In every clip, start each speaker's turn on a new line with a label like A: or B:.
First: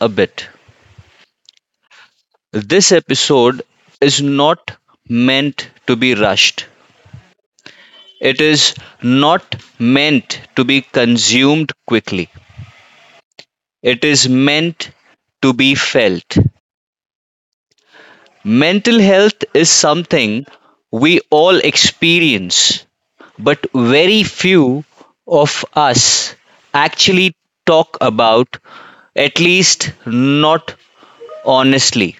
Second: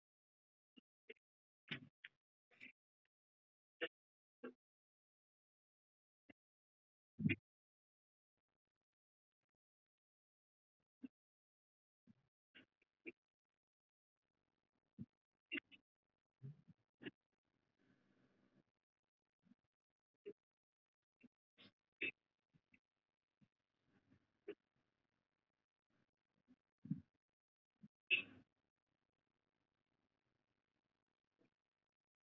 A: a bit. This episode is not meant to be rushed. It is not meant to be consumed quickly. It is meant to be felt. Mental health is something we all experience, but very few of us actually talk about, at least not honestly.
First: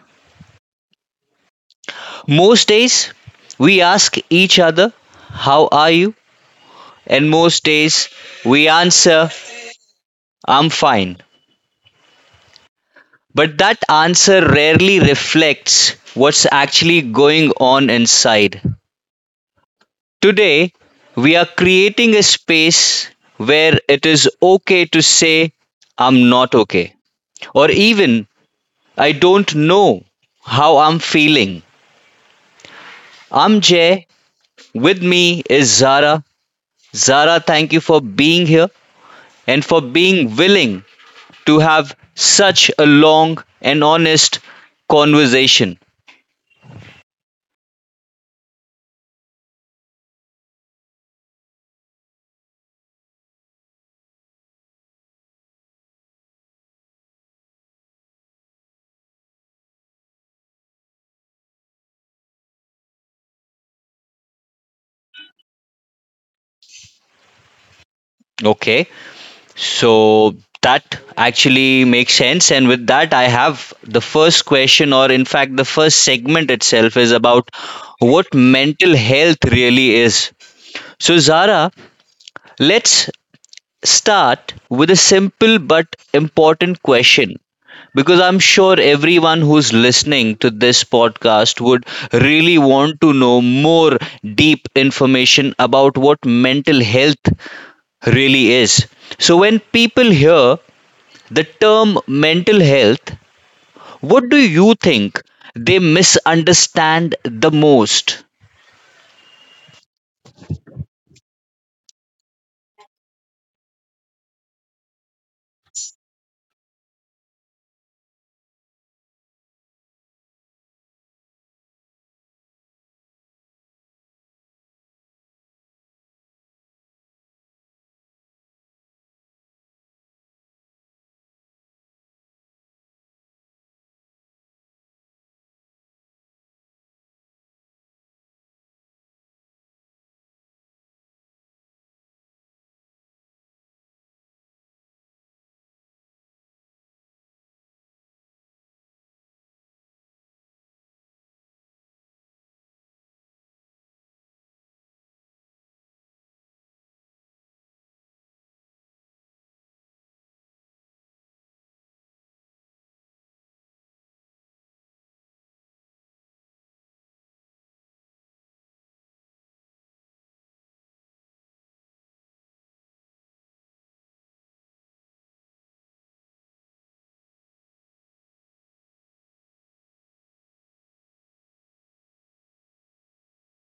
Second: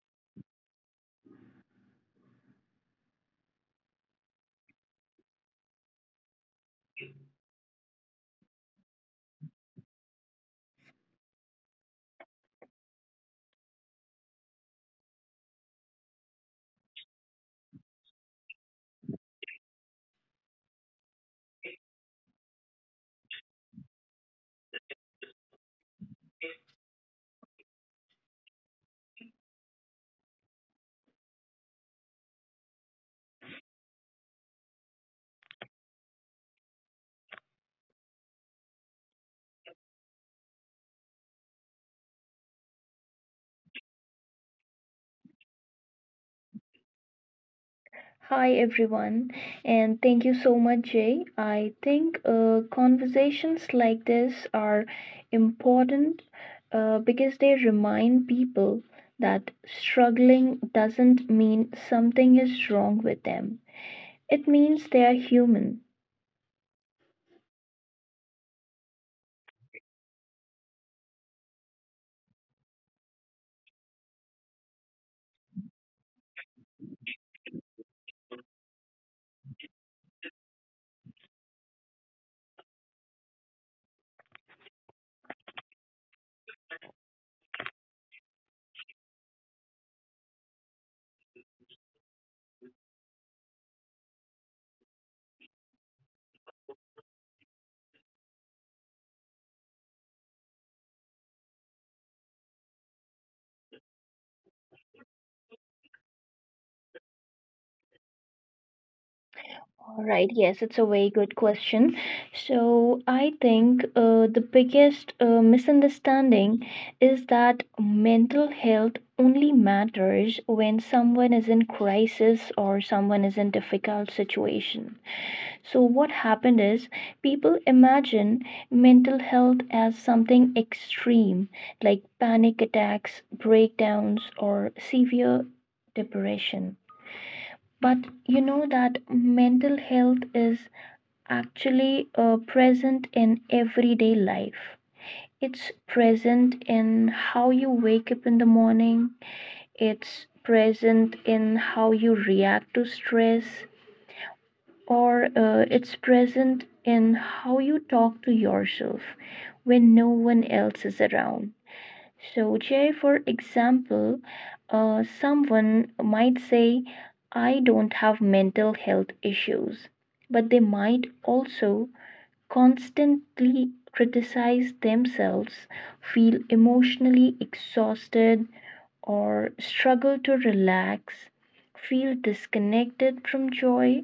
A: Most days, we ask each other, "How are you?" And most days, we answer, "I'm fine." But that answer rarely reflects what's actually going on inside. Today, we are creating a space where it is okay to say, "I'm not okay," or even, "I don't know how I'm feeling." I'm Jay. With me is Zara. Zara, thank you for being here and for being willing to have such a long and honest conversation.
B: Hi everyone, and thank you so much, Jay. I think conversations like this are important because they remind people that struggling doesn't mean something is wrong with them. It means they are human.
A: Okay. So that actually makes sense. And with that, I have the first question, or in fact, the first segment itself is about what mental health really is. So, Zara, let's start with a simple but important question, because I'm sure everyone who's listening to this podcast would really want to know more deep information about what mental health really is. So, when people hear the term mental health, what do you think they misunderstand the most?
B: All right, yes, it's a very good question. So, I think the biggest misunderstanding is that mental health only matters when someone is in crisis or someone is in difficult situation. So, what happened is people imagine mental health as something extreme like panic attacks, breakdowns, or severe depression. But you know that mental health is actually present in everyday life. It's present in how you wake up in the morning, it's present in how you react to stress, or it's present in how you talk to yourself when no one else is around. So, Jay, for example, someone might say, I don't have mental health issues, but they might also constantly criticize themselves, feel emotionally exhausted, or struggle to relax, feel disconnected from joy.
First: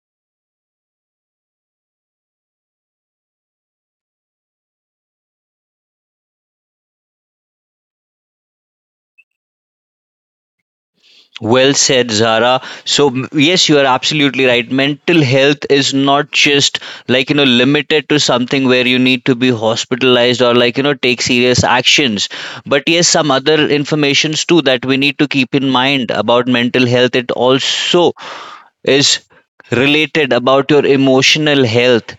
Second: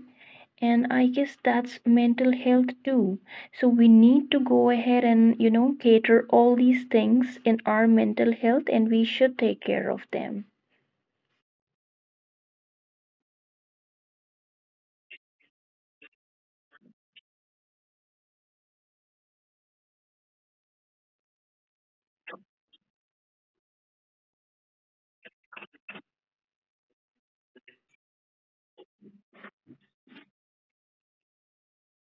B: And I guess that's mental health too. So we need to go ahead and, you know, cater all these things in our mental health and we should take care of them.
A: Well said, Zara. So, yes, you are absolutely right. Mental health is not just, like, you know, limited to something where you need to be hospitalized or, like, you know, take serious actions. But yes, some other informations too that we need to keep in mind about mental health. It also is related about your emotional health.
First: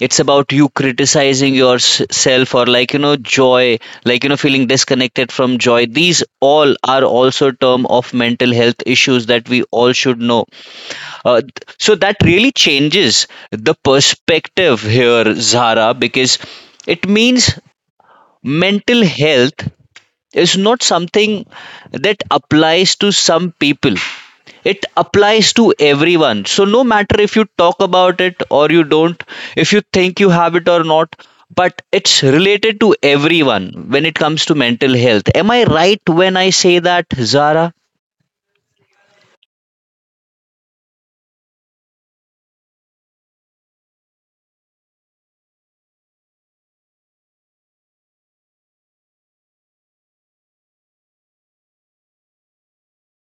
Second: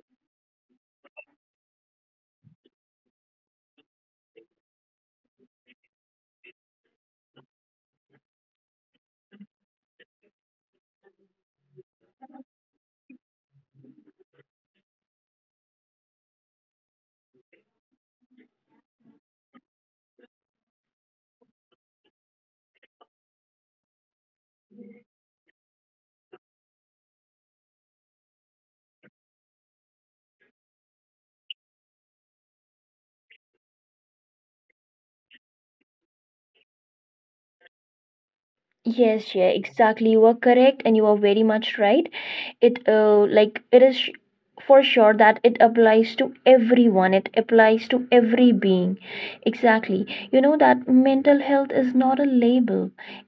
A: It's about you criticizing yourself or, like you know, joy, like you know, feeling disconnected from joy. These all are also term of mental health issues that we all should know. uh, th- so that really changes the perspective here, Zara, because it means mental health is not something that applies to some people. It applies to everyone. So no matter if you talk about it or you don't, if you think you have it or not, but it's related to everyone when it comes to mental health. Am I right when I say that, Zara?
B: Yes, yeah, exactly. You are correct, and you are very much right. It for sure that it applies to everyone. It applies to every being. Exactly. You know that mental health is not a label.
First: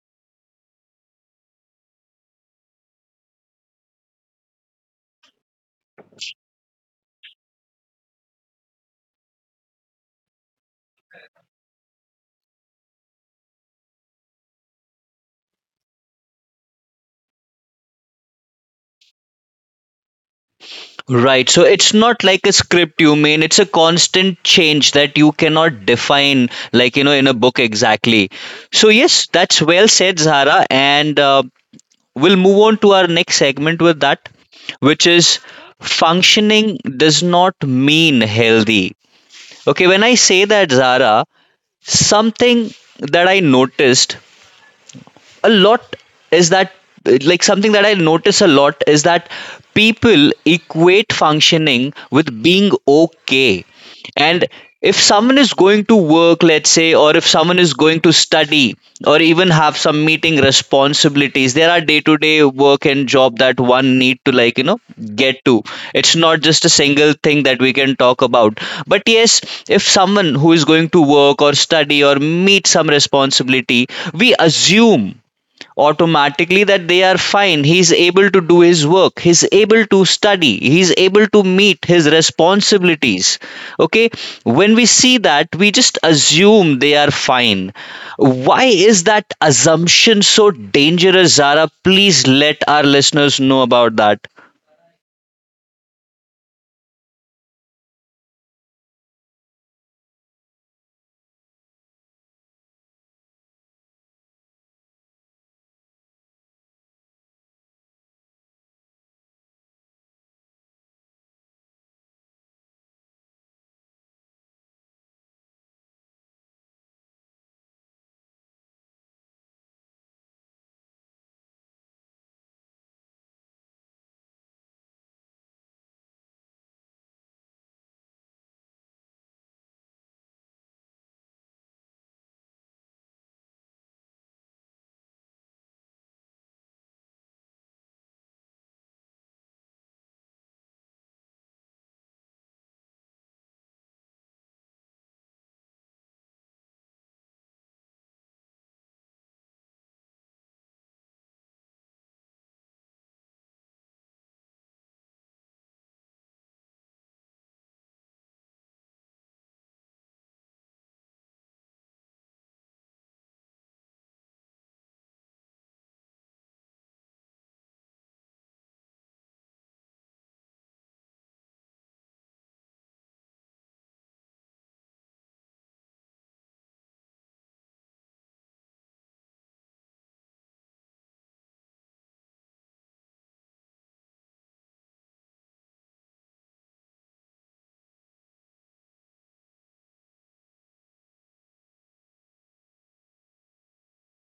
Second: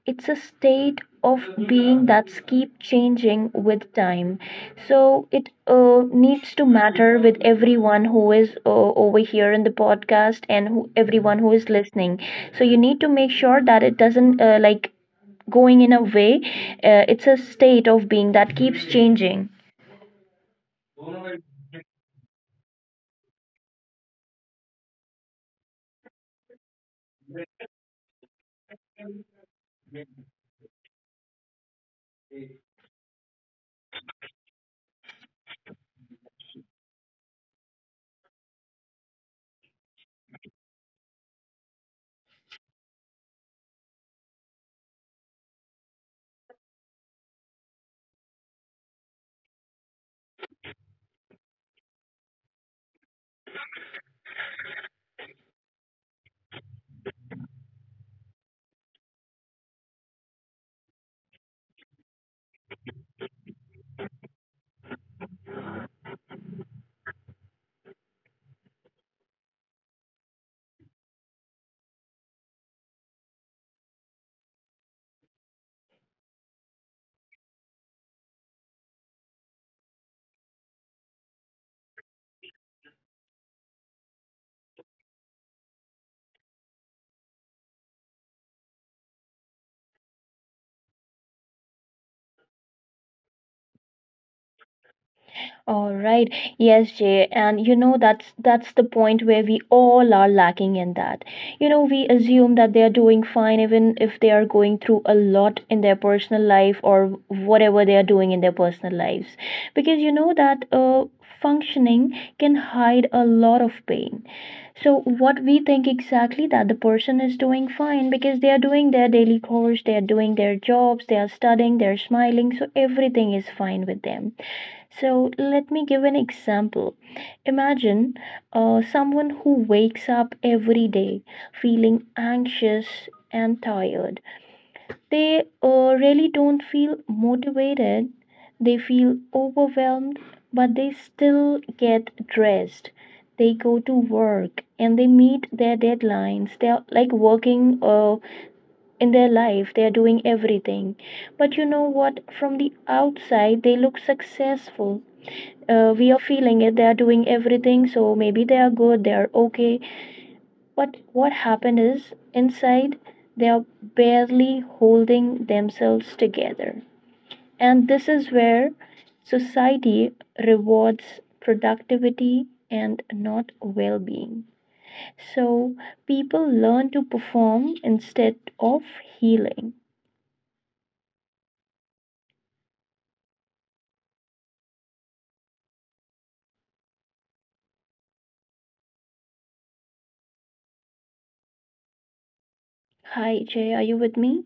B: It's a state of being that's keep changing with time. So it needs to matter with everyone who is over here in the podcast and who everyone who is listening, so you need to make sure that it doesn't like going in a way. It's a state of being that keeps changing.
A: Right, so it's not like a script, you mean. It's a constant change that you cannot define, like you know, in a book exactly. So yes, that's well said, Zara, and we'll move on to our next segment with that, which is functioning does not mean healthy. Okay, when I say that, Zara, something that I noticed a lot is that like something that I notice a lot is that people equate functioning with being okay. And if someone is going to work, let's say, or if someone is going to study or even have some meeting responsibilities, there are day to day work and job that one need to, like, you know, get to. It's not just a single thing that we can talk about. But yes, if someone who is going to work or study or meet some responsibility, we assume automatically that they are fine. He's able to do his work, he's able to study, he's able to meet his responsibilities. Okay, when we see that, we just assume they are fine. Why is that assumption so dangerous, Zara? Please let our listeners know about that.
B: All right. Yes, Jay. And you know that's the point where we all are lacking in that. You know, we assume that they are doing fine even if they are going through a lot in their personal life or whatever they are doing in their personal lives. Because you know that functioning can hide a lot of pain. So what we think exactly that the person is doing fine because they are doing their daily chores, they are doing their jobs, they are studying, they're smiling, so everything is fine with them. So let me give an example. Imagine someone who wakes up every day feeling anxious and tired, they really don't feel motivated, they feel overwhelmed, but they still get dressed, they go to work and they meet their deadlines, they're like working in their life, they're doing everything, but you know what, from the outside they look successful. We are feeling it, they are doing everything, so maybe they are good, they are okay. But what happened is, inside, they're barely holding themselves together. And this is where society rewards productivity and not well being. So people learn to perform instead of healing. Hi, Jay, are you with me?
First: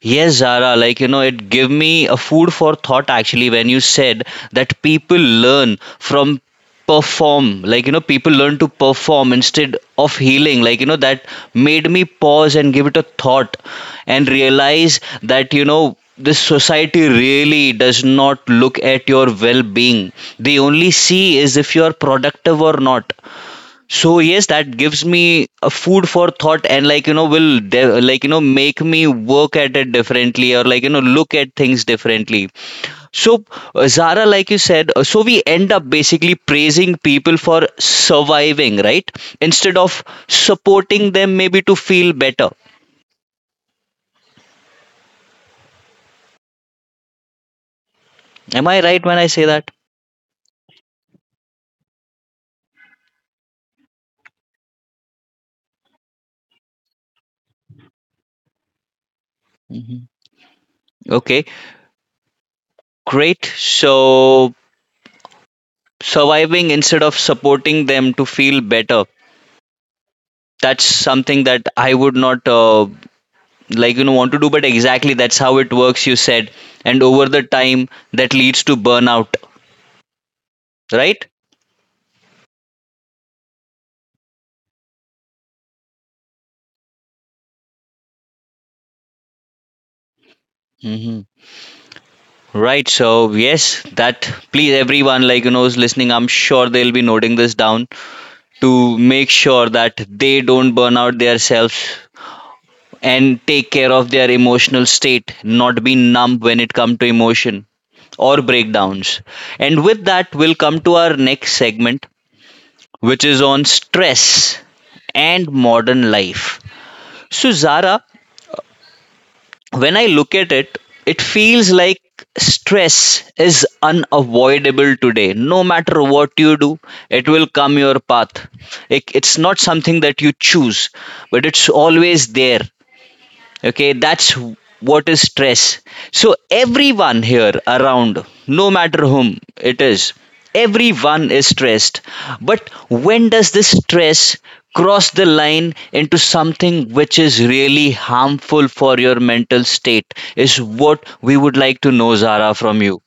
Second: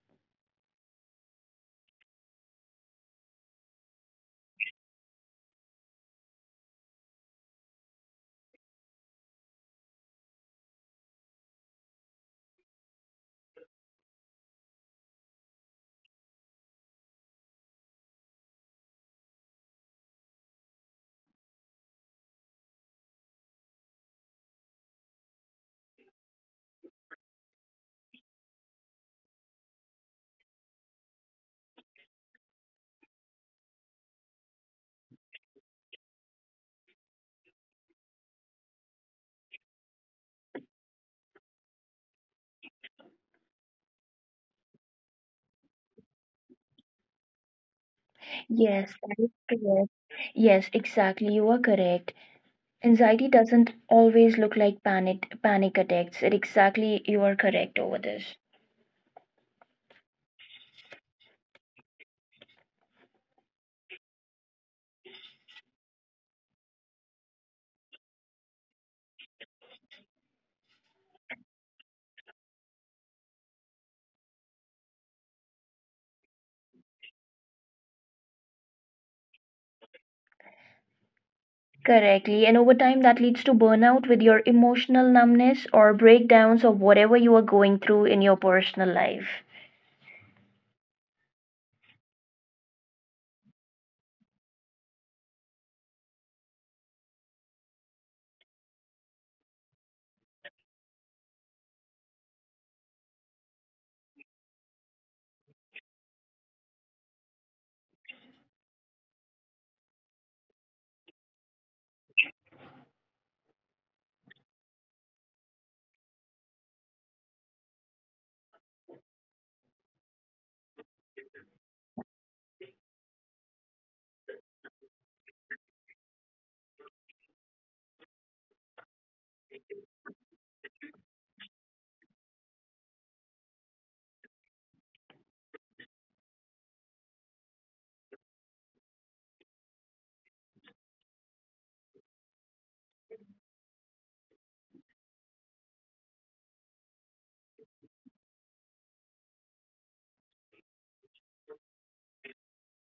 A: Yes, Zara, like you know, it gave me a food for thought actually when you said that people learn to perform instead of healing. Like you know, that made me pause and give it a thought and realize that, you know, this society really does not look at your well being. They only see is if you are productive or not. So yes, that gives me a food for thought and, like you know, will like you know, make me work at it differently or, like you know, look at things differently. So Zara, like you said, so we end up basically praising people for surviving, right? Instead of supporting them maybe to feel better. Am I right
B: Yes,
A: when I
B: that
A: say
B: is
A: that?
B: correct. Yes, exactly. You are correct. Anxiety doesn't always look like panic attacks. It exactly, you are correct over this.
A: Hmm. Okay, great. So surviving instead of supporting them to feel better. That's something that I would not like you know want to do, but exactly that's how it works, you said. And over the time, that leads to burnout, right?
B: Correctly. And over time, that leads to burnout with your emotional numbness or breakdowns or whatever you are going through in your personal life.
A: Hmm. Right, so yes, that, please everyone, like you know, who's listening, I'm sure they'll be noting this down to make sure that they don't burn out themselves and take care of their emotional state, not be numb when it comes to emotion or breakdowns. And with that, we'll come to our next segment, which is on stress and modern life. So, Zara, when I look at it, it feels like stress is unavoidable today. No matter what you do, it will come your path. It's not something that you choose, but it's always there. Okay, that's what is stress. So everyone here around, no matter whom it is, everyone is stressed. But when does this stress cross the line into something which is really harmful for your mental state is what we would like to know, Zara, from you.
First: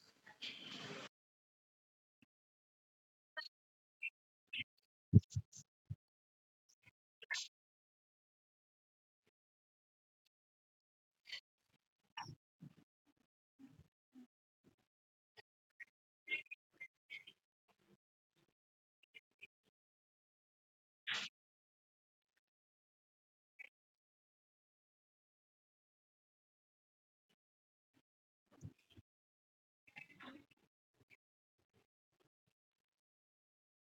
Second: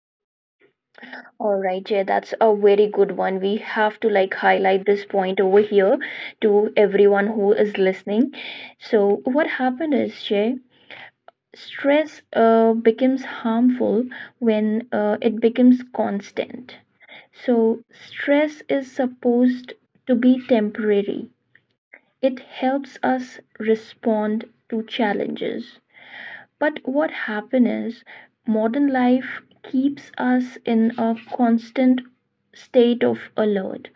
B: All right, Jay, that's a very good one. We have to like highlight this point over here to everyone who is listening. So, what happened is, Jay, stress becomes harmful when it becomes constant. So, stress is supposed to be temporary. It helps us respond to challenges. But what happens is, modern life keeps us in a constant state of alert.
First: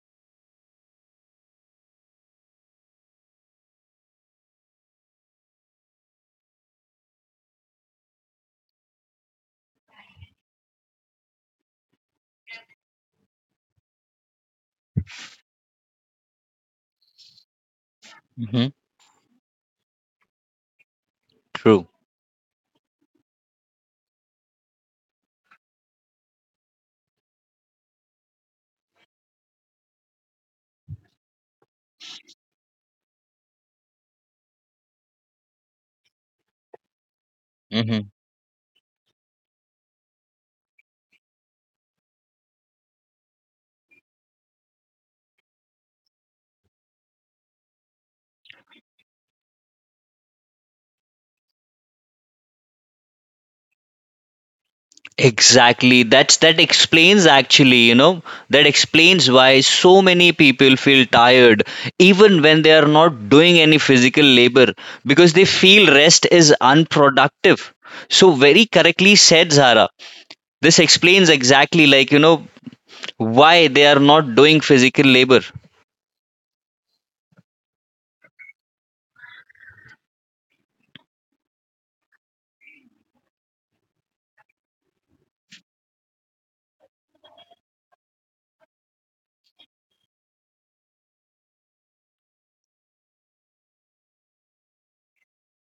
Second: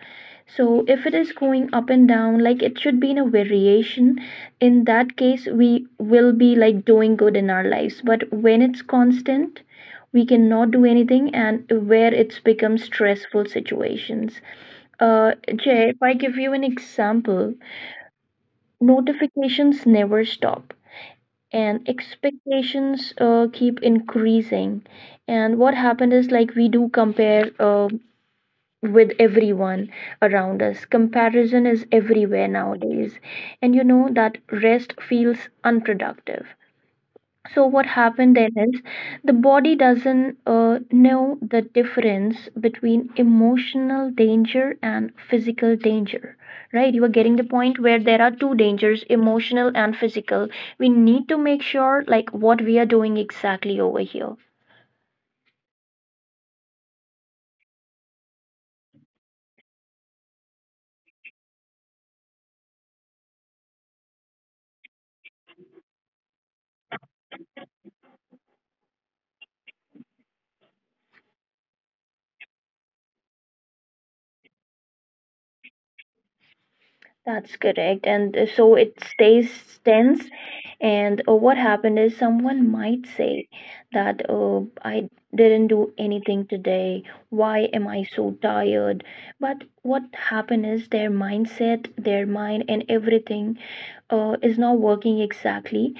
B: So, if it is going up and down, like it should be in a variation, in that case, we will be like doing good in our lives. But when it's constant, we cannot do anything, and where it's become stressful situations. Jay, if I give you an example,
A: Hmm.
B: notifications never stop and expectations keep increasing, and what happened is like we do compare with everyone around us. Comparison is everywhere nowadays, and you know that rest feels unproductive. So what
A: True.
B: happened then is the body doesn't know the difference between emotional danger and physical danger, right? You are getting the point where there are two dangers, emotional and physical. We need to make sure like what we are doing exactly over here.
A: Exactly. That's, that explains actually, you know, that explains why so many people feel tired even when they are not doing any physical labor, because they feel rest is unproductive. So very correctly said, Zara. This explains exactly, like, you know, why they are not doing physical labor.
B: That's correct. And so it stays tense. And what happened is someone might say that I didn't do anything today. Why am I so tired? But what happened is their mindset, their mind, and everything is not working exactly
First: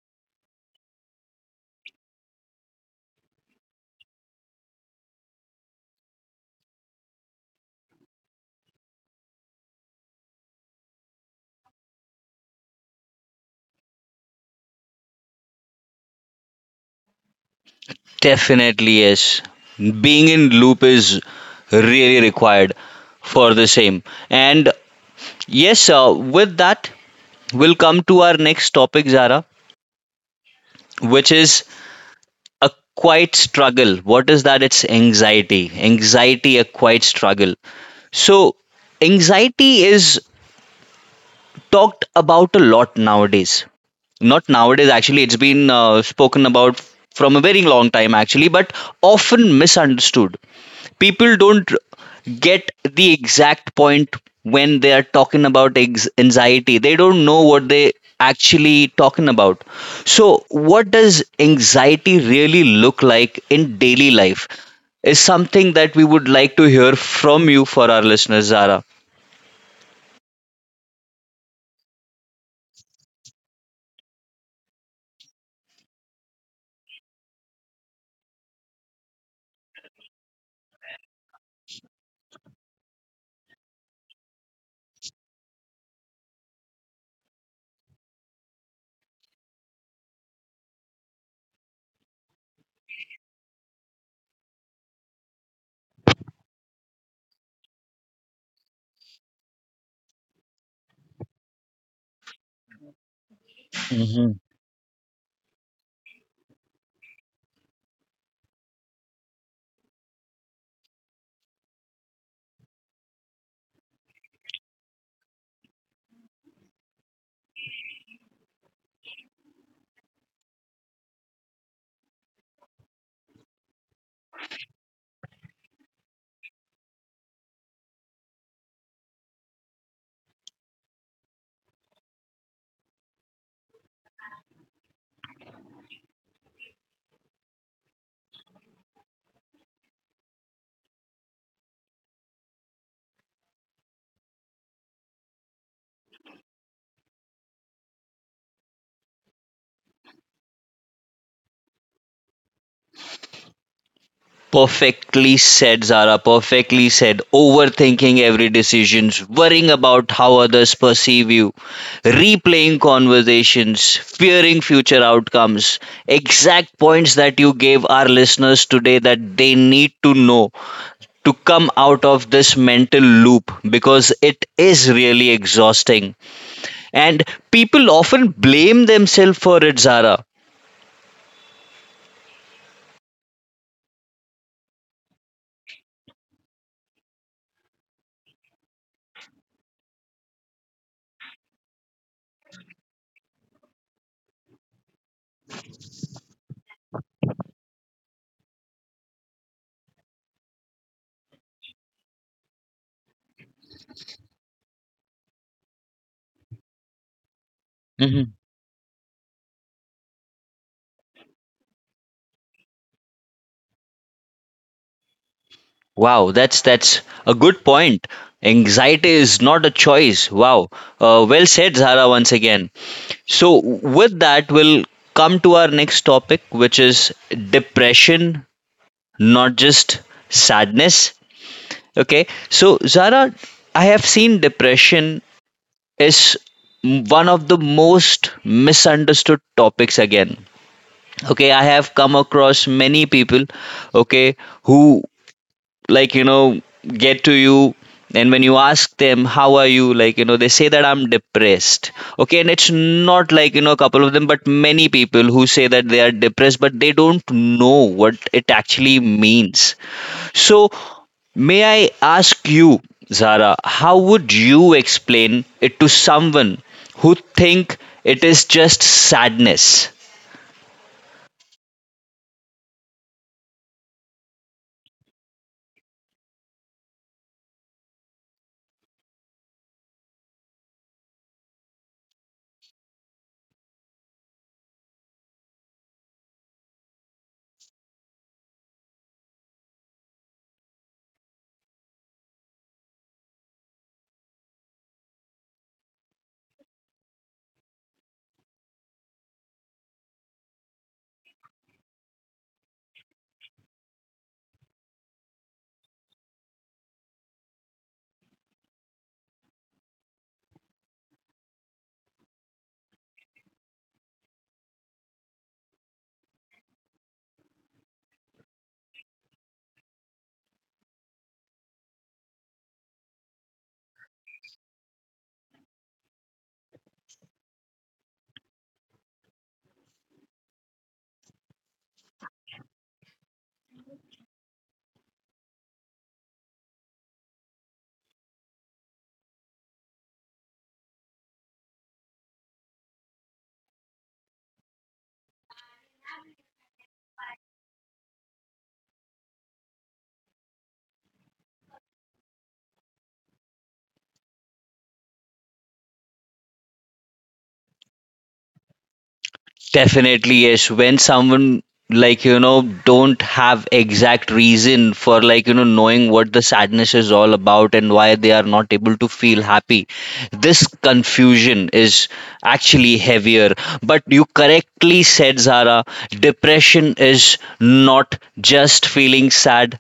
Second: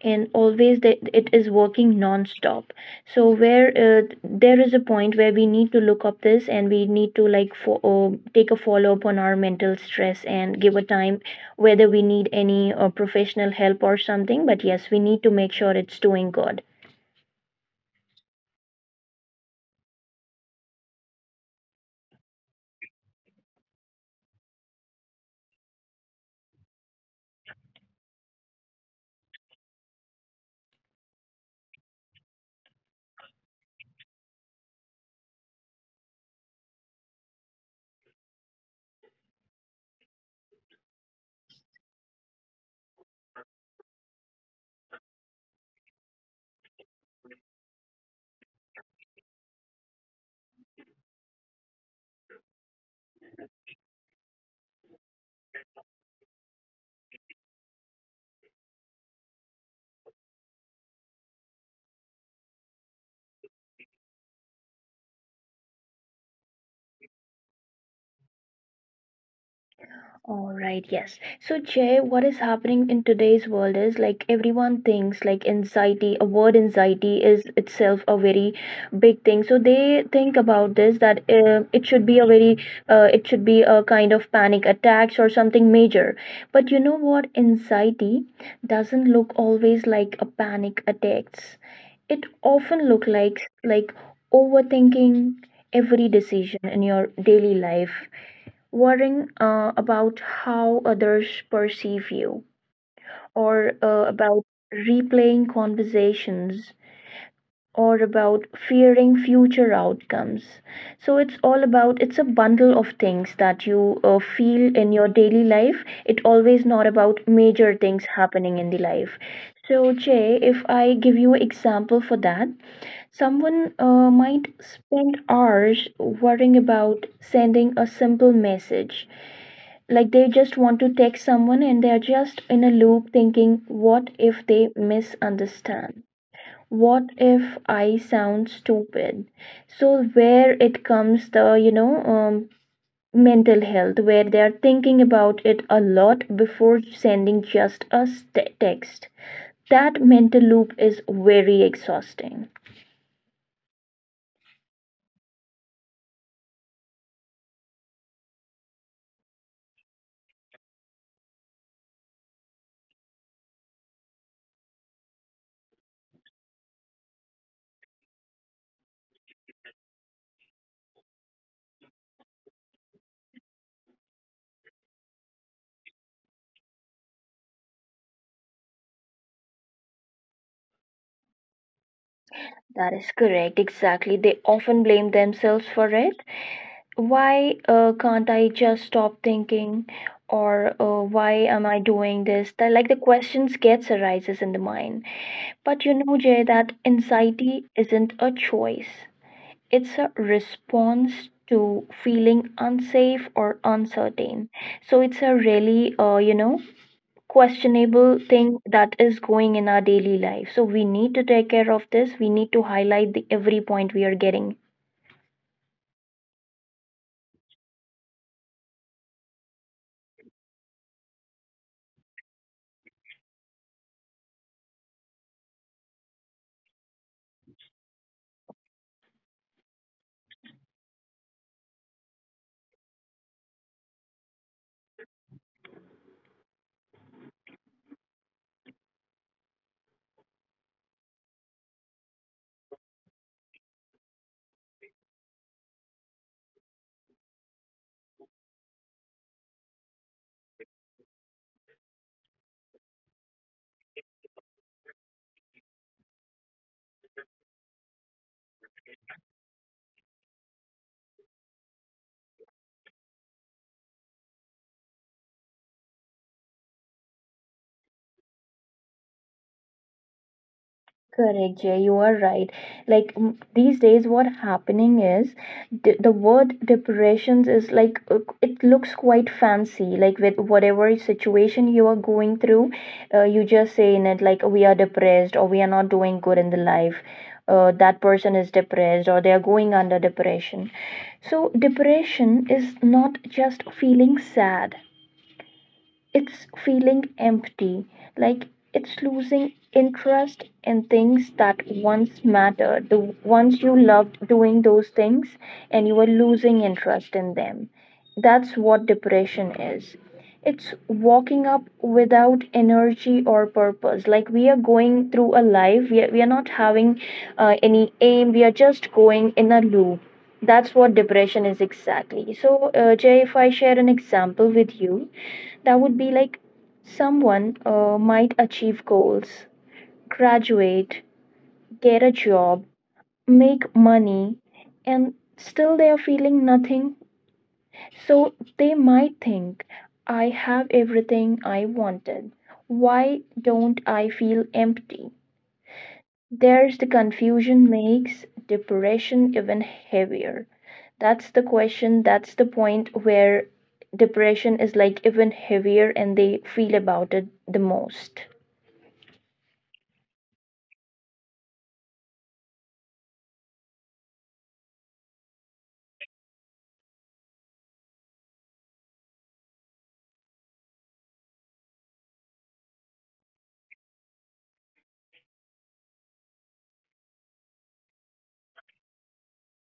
B: and always, the, it is working non-stop. So where there is a point where we need to look up this and we need to like take a follow-up on our mental stress and give a time whether we need any professional help or something, but yes, we need to make sure it's doing good.
A: Definitely, yes. Being in loop is really required for the same. And yes, with that, we'll come to our next topic, Zara, which is a quiet struggle. What is that? It's anxiety. Anxiety, a quiet struggle. So, anxiety is talked about a lot nowadays. Not nowadays, actually, it's been spoken about from a very long time, actually, but often misunderstood. People don't get the exact point. When they are talking about anxiety, they don't know what they actually talking about. So what does anxiety really look like in daily life is something that we would like to hear from you for our listeners, Zara.
B: All right, yes. So, Jay, what is happening in today's world is like everyone thinks like anxiety, a word anxiety is itself a very big thing. So they think about this that it should be a kind of panic attacks or something major. But you know what? Anxiety doesn't look always like a panic attacks. It often look like overthinking every decision in your daily life, worrying about how others perceive you, or about replaying conversations, or about fearing future outcomes. So it's all about, it's a bundle of things that you feel in your daily life. It always not about major things happening in the life. So Jay, if I give you example for that, someone might spend hours worrying about sending a simple message, like they just want to text someone and they are just in a loop thinking, what if they misunderstand? What if I sound stupid? So where it comes the, you know, mental health, where they are thinking about it a lot before sending just a text. That mental loop is very exhausting.
A: Perfectly said, Zara. Perfectly said. Overthinking every decisions, worrying about how others perceive you, replaying conversations, fearing future outcomes. Exact points that you gave our listeners today that they need to know to come out of this mental loop, because it is really exhausting. And people often blame themselves for it, Zara.
B: That is correct, exactly. They often blame themselves for it. Why can't I just stop thinking, or why am I doing this? That, like, the questions gets arises in the mind. But you know, Jay, that anxiety isn't a choice. It's a response to feeling unsafe or uncertain. So it's a really you know, questionable thing that is going in our daily life. So we need to take care of this. We need to highlight the every point we are getting.
A: Wow, that's a good point. Anxiety is not a choice. Wow, well said, Zara, once again. So with that, we'll come to our next topic, which is depression, not just sadness. Okay, so Zara, I have seen depression is one of the most misunderstood topics again. Okay, I have come across many people, okay, who, like you know, get to you, and when you ask them how are you, like you know, they say that I'm depressed. Okay, and it's not, like you know, a couple of them, but many people who say that they are depressed, but they don't know what it actually means. So may I ask you, Zara, how would you explain it to someone who think it is just sadness?
B: Correct, Jay, you are right. Like these days, what happening is the word depressions is like it looks quite fancy. Like, with whatever situation you are going through, you just say in it like we are depressed or we are not doing good in the life. That person is depressed or they are going under depression. So depression is not just feeling sad, it's feeling empty, like it's losing interest in things that once mattered. The once you loved doing those things and you were losing interest in them. That's what depression is. It's walking up without energy or purpose. Like we are going through a life, we are not having any aim, we are just going in a loop. That's what depression is exactly. So, Jay, if I share an example with you, that would be like someone might achieve goals, graduate, get a job, make money, and still they are feeling nothing. So they might think, I have everything I wanted. Why don't I feel empty? There's the confusion makes depression even heavier. That's the question, that's the point where depression is like even heavier and they feel about it the most.
A: Definitely, yes. When someone like you know don't have exact reason for, like you know, knowing what the sadness is all about and why they are not able to feel happy, this confusion is actually heavier. But you correctly said, Zara, depression is not just feeling sad,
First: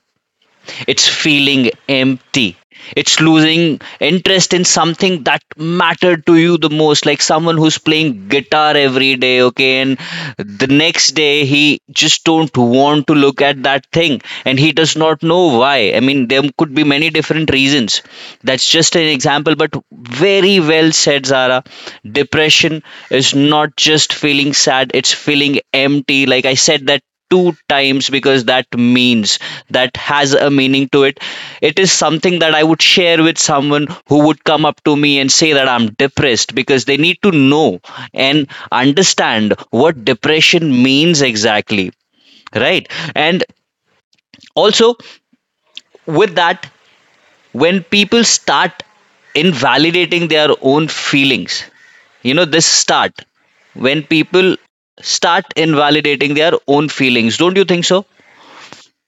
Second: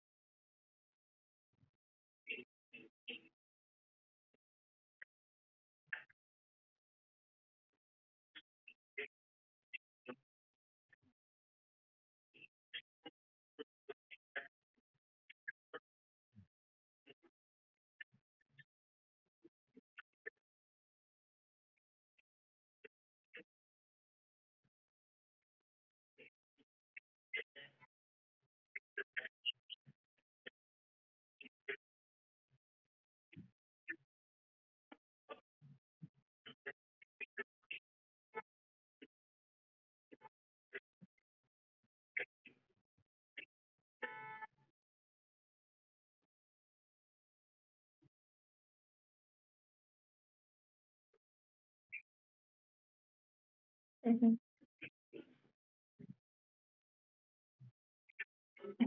A: it's feeling empty. It's losing interest in something that mattered to you the most, like someone who's playing guitar every day, okay, and the next day he just don't want to look at that thing, and he does not know why. I mean, there could be many different reasons. That's just an example, but very well said, Zara. Depression is not just feeling sad, it's feeling empty. Like I said, that two times because that means that has a meaning to it. It is something that I would share with someone who would come up to me and say that I'm depressed, because they need to know and understand what depression means exactly, right? And also, with that, when people start invalidating their own feelings you know this start when
B: Mhm.
A: people start invalidating their own feelings, don't you think so?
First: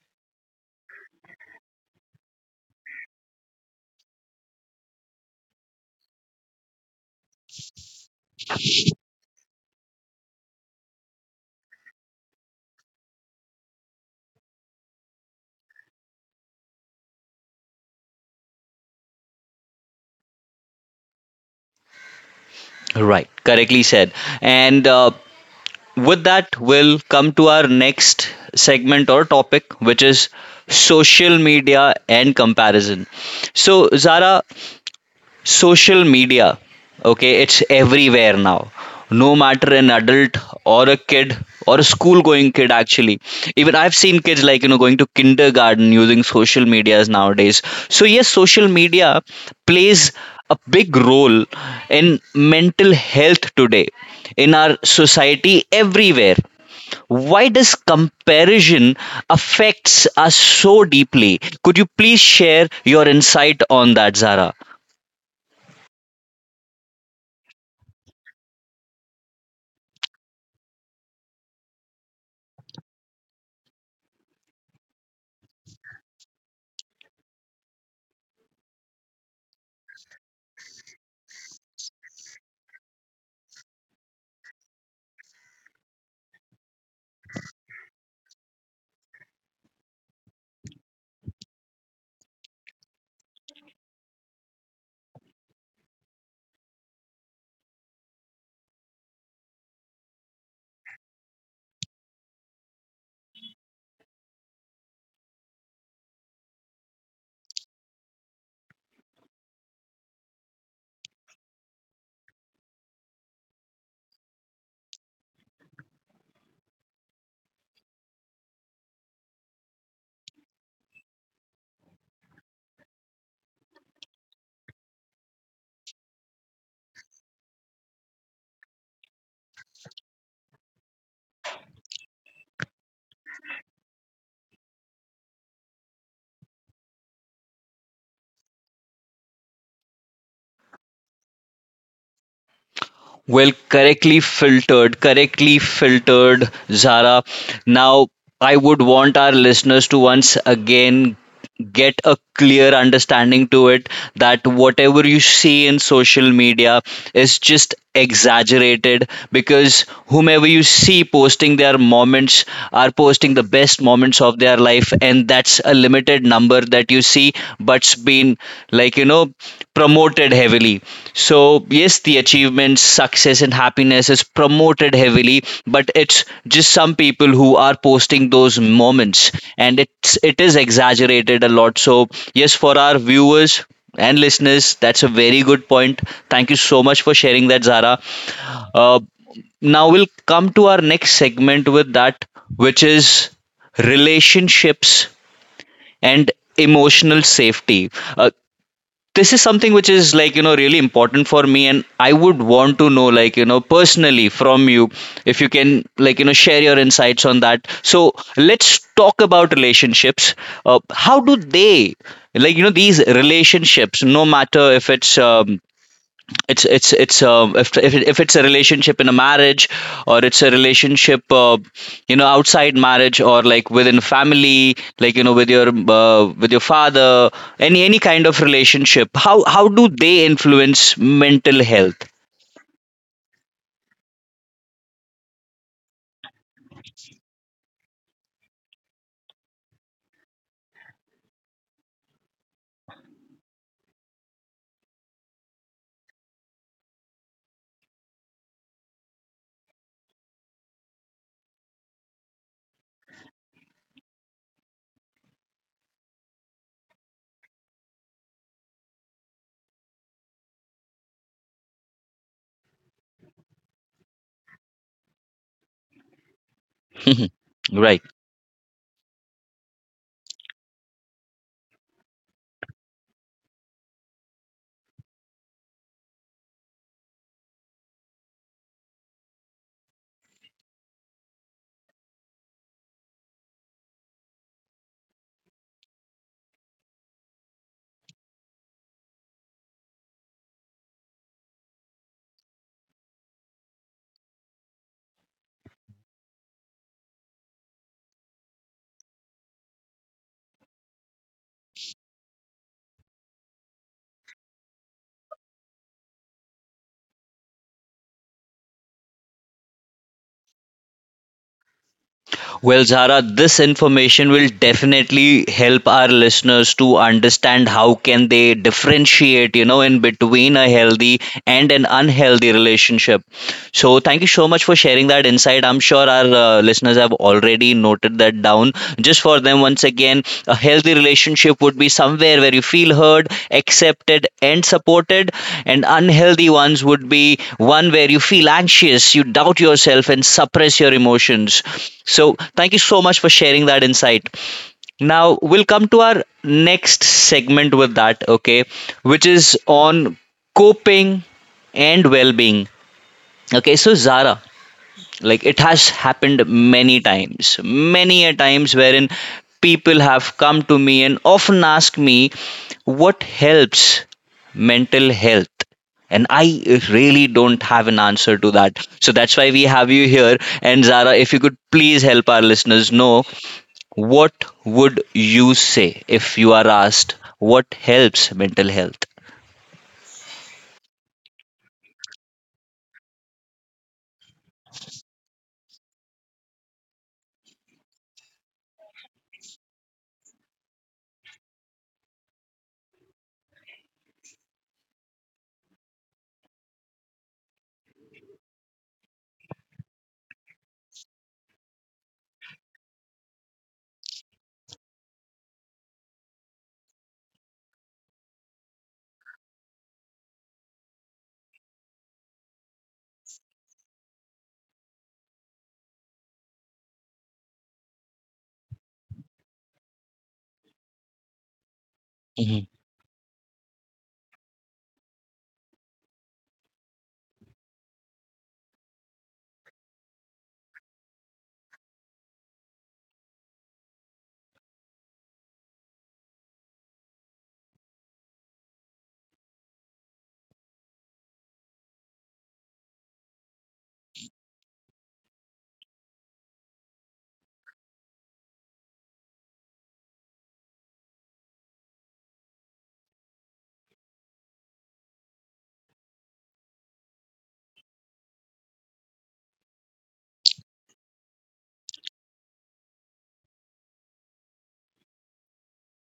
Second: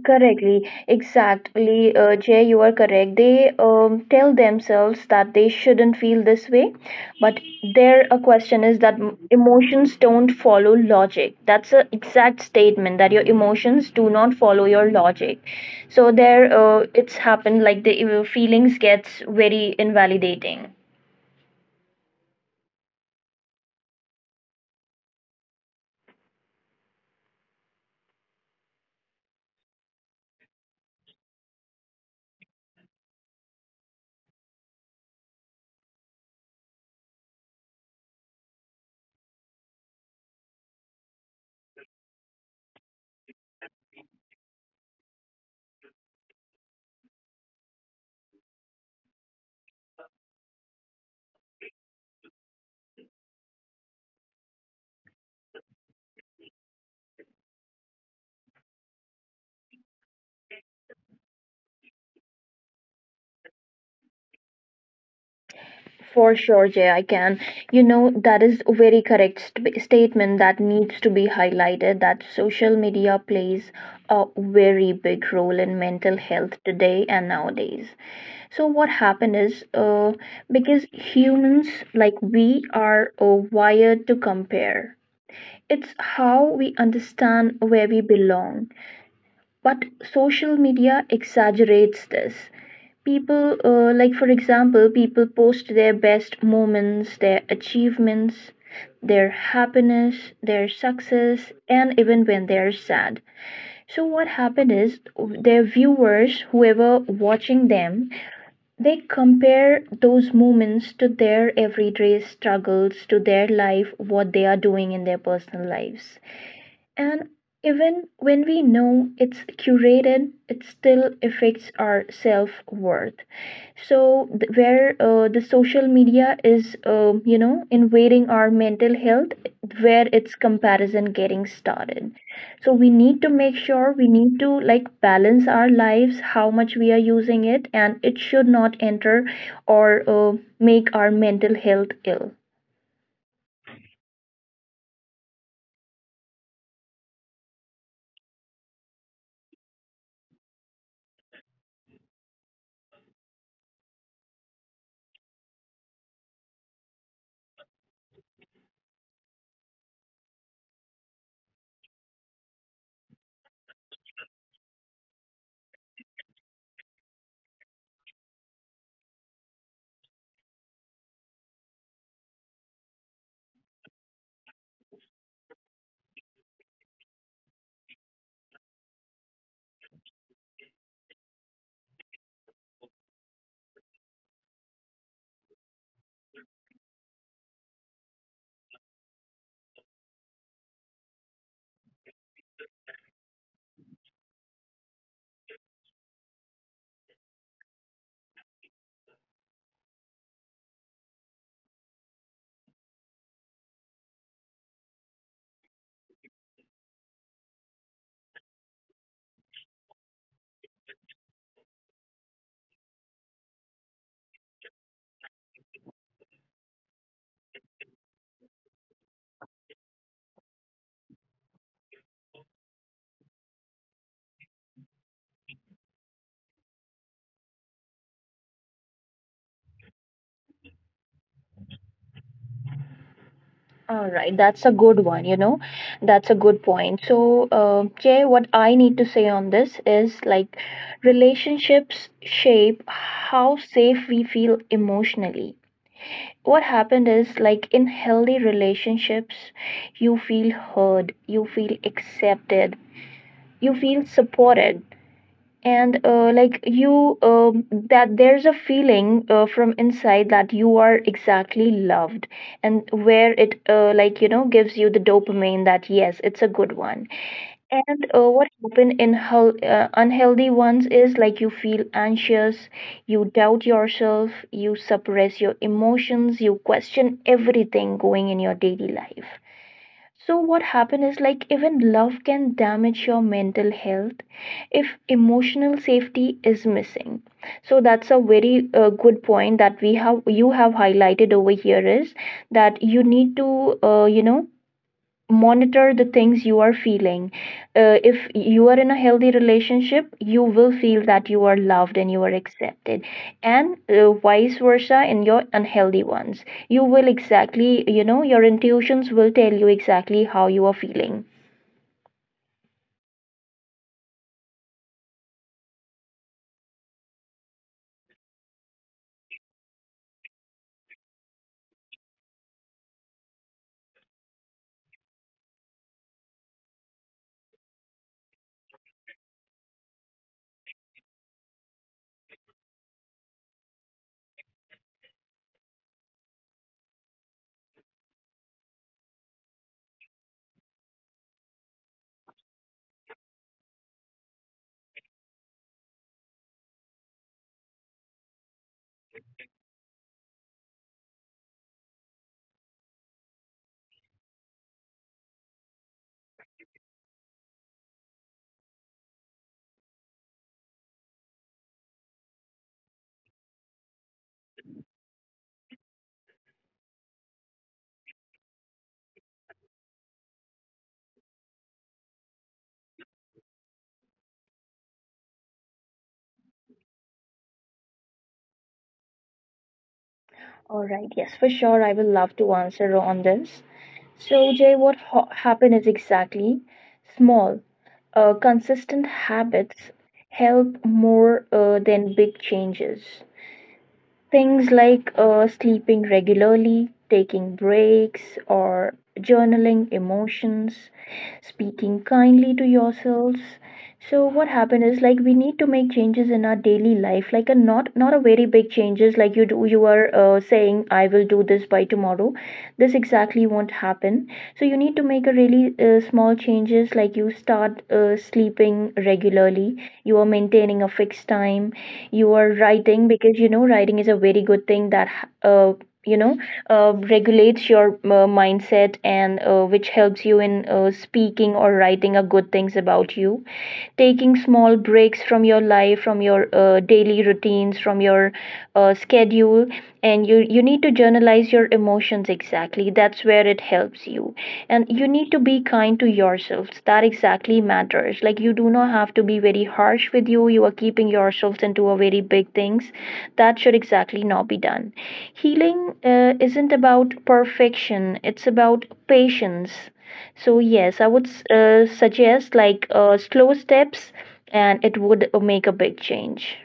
B: Correctly, exactly, Jay, you are correct. They tell themselves that they shouldn't feel this way, but their question is that emotions don't follow logic. That's an exact statement that your emotions do not follow your logic. So there, it's happened like the feelings gets very invalidating.
A: Right, correctly said. And with that, we'll come to our next segment or topic, which is social media and comparison. So, Zara, social media, okay, it's everywhere now. No matter an adult or a kid or a school going kid, actually, even I've seen kids, like you know, going to kindergarten using social medias nowadays. So yes, social media plays a big role in mental health today, in our society, everywhere. Why does comparison affects us so deeply? Could you please share your insight on that, Zara?
B: For sure, Jay, I can. You know, that is a very correct statement that needs to be highlighted that social media plays a very big role in mental health today and nowadays. So, what happened is because humans, like we, are wired to compare, it's how we understand where we belong. But social media exaggerates this. People, like for example, people post their best moments, their achievements, their happiness, their success, and even when they're sad. So, what happened is their viewers, whoever watching them, they compare those moments to their everyday struggles, to their life, what they are doing in their personal lives. And even when we know it's curated, it still affects our self worth. So, where the social media is, invading our mental health, where it's comparison getting started. So, we need to make sure we need to like balance our lives, how much we are using it, and it should not enter or make our mental health ill.
A: Well, correctly filtered, Zara. Now, I would want our listeners to once again get a clear understanding to it that whatever you see in social media is just exaggerated, because whomever you see posting their moments are posting the best moments of their life, and that's a limited number that you see, but's been like promoted heavily. So, yes, the achievements, success, and happiness is promoted heavily, but it's just some people who are posting those moments, and it is exaggerated a lot. So, yes, for our viewers and listeners, that's a very good point. Thank you so much for sharing that, Zara. Uh, now we'll come to our next segment with that, which is relationships and emotional safety. Uh, this is something which is like really important for me, and I would want to know, like, personally, from you, if you can, like, share your insights on that. So let's talk about relationships. How do they, like, these relationships, no matter if it's if, it, if it's a relationship in a marriage, or it's a relationship, you know, outside marriage, or like within family, like with your father. Any kind of relationship, how do they influence mental health?
B: All right, that's a good one. That's a good point. So, Jay, what I need to say on this is like relationships shape how safe we feel emotionally. What happened is like in healthy relationships, you feel heard, you feel accepted, you feel supported and like you that there's a feeling from inside that you are exactly loved and where it gives you the dopamine that yes it's a good one
A: Right.
B: and what happen in unhealthy ones is like you feel anxious, you doubt yourself, you suppress your emotions, you question everything going in your daily life. So what happen is like even love can damage your mental health if emotional safety is missing. So that's a very good point that we have you have highlighted over here is that you need to monitor the things you are feeling. If you are in a healthy relationship, you will feel that you are loved and you are accepted, and vice versa in your unhealthy ones. You will exactly, you know, your intuitions will tell you exactly how you are feeling.
A: Well, Zara, this information will definitely help our listeners to understand how can they differentiate, in between a healthy and an unhealthy relationship. So, thank you so much for sharing that insight. I'm sure our listeners have already noted that down. Just for them, once again, a healthy relationship would be somewhere where you feel heard, accepted, and supported. And unhealthy ones would be one where you feel anxious, you doubt yourself, and suppress your emotions. So, thank you so much for sharing that insight. Now we'll come to our next segment with that, okay, which is on coping and well-being. Okay, so Zara, like it has happened many times, many a times, wherein people have come to me and often ask me what helps mental health. And I really don't have an answer to that. So that's why we have you here. And Zara, if you could please help our listeners know what would you say if you are asked what helps mental health?
B: All right, yes, for sure I will love to answer on this. So Jay, what happened is exactly small consistent habits help more than big changes. Things like sleeping regularly, taking breaks, or journaling emotions, speaking kindly to yourselves. So what happened is like we need to make changes in our daily life, like a not a very big changes like you do, you are saying I will do this by tomorrow. This exactly won't happen. So you need to make a really small changes like you start sleeping regularly, you are maintaining a fixed time, you are writing
A: Mhm.
B: because you know writing is a very good thing that uh, you know regulates your mindset and which helps you in speaking or writing a good things about you, taking small breaks from your life, from your daily routines, from your schedule. And you need to journalize your emotions, exactly that's where it helps you. And you need to be kind to yourselves, that exactly matters. Like you do not have to be very harsh with you, you are keeping yourselves into a very big things. That should exactly not be done. Healing isn't about perfection, it's about patience. So yes, I would suggest like slow steps, and it would make a big change.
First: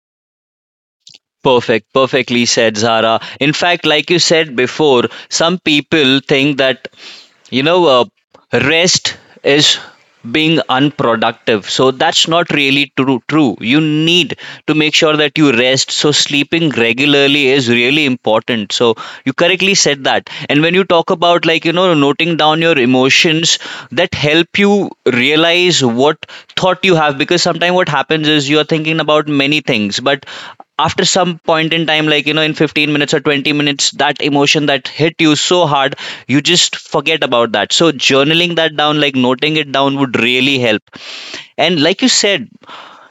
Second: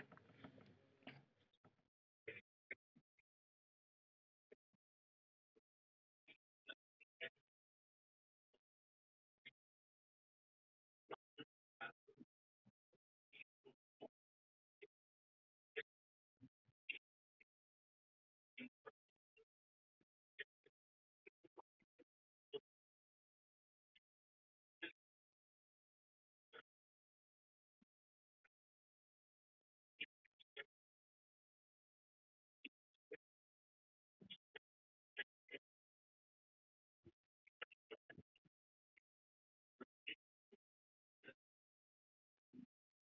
A: Perfect, perfectly said, Zara. In fact, like you said before, some people think that you know uh, rest is being unproductive, so that's not really true. You need to make sure that you rest, so sleeping regularly is really important. So you correctly said that. And when you talk about, like, noting down your emotions, that help you realize what thought you have, because sometimes what happens is you are thinking about many things, but after some point in time, like, in 15 minutes or 20 minutes, that emotion that hit you so hard, you just forget about that. So journaling that down, like noting it down, would really help. And like you said,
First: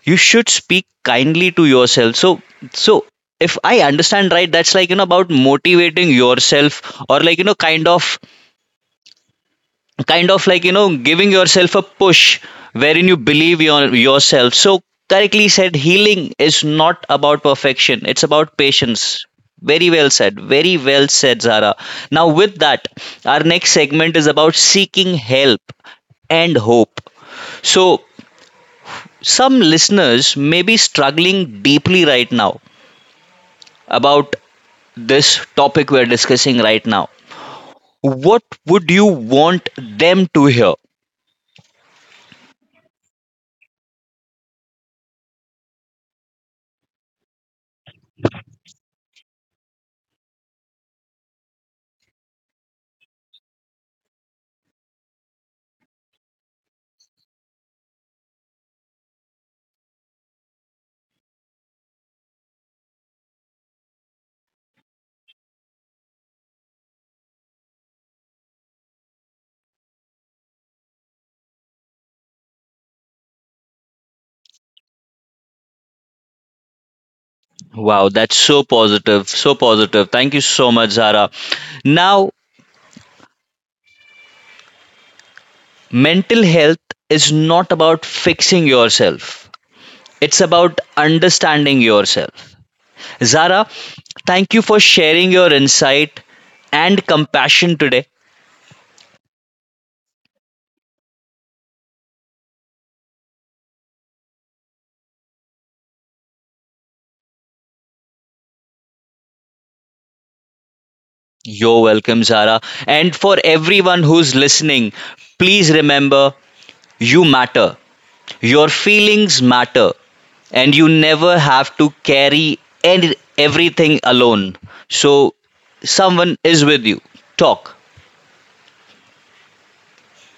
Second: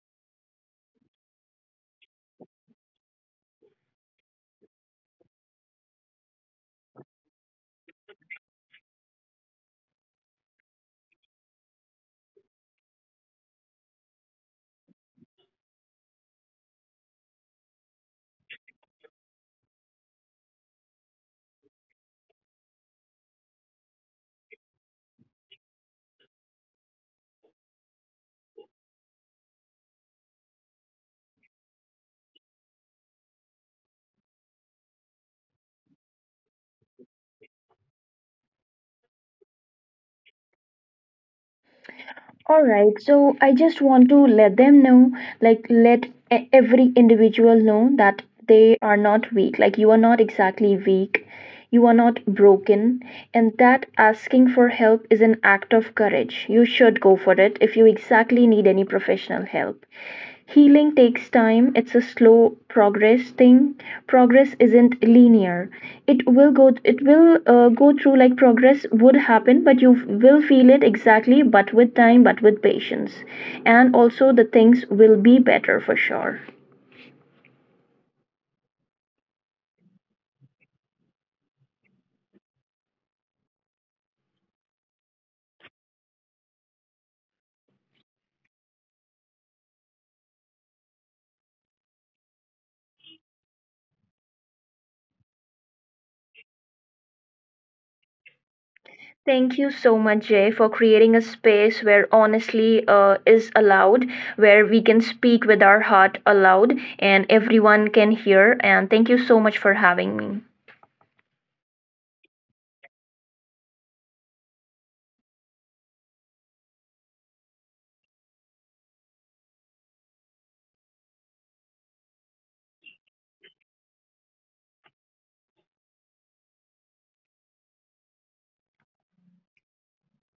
A: you should speak kindly to yourself. So if I understand right, that's, like, about motivating yourself, or, like, kind of, like, giving yourself a push, wherein you believe yourself. So, correctly said, healing is not about perfection, it's about patience. Very well said, very well said, Zara. Now, with that, our next segment is about seeking help and hope. So some listeners may be struggling deeply right now about this topic we're discussing right now. What would you want them to hear?
B: All right, so I just want to let them know, like, let every individual know that they are not weak. Like, you are not exactly weak. You are not broken. And that asking for help is an act of courage. You should go for it if you exactly need any professional help. Healing takes time, it's a slow progress thing. Progress isn't linear. It will go through like progress would happen, but you will feel it exactly, but with time, but with patience. And also the things will be better for sure.
A: Wow, that's so positive, so positive. Thank you so much, Zara. Now, mental health is not about fixing yourself, it's about understanding yourself. Zara, thank you for sharing your insight and compassion today.
B: Thank you so much, Jay, for creating a space where honestly is allowed, where we can speak with our heart aloud and everyone can hear. And thank you so much for having me.
A: You're welcome, Zara. And for everyone who's listening, please remember, you matter. Your feelings matter, and you never have to carry everything alone. So, someone is with you. Talk.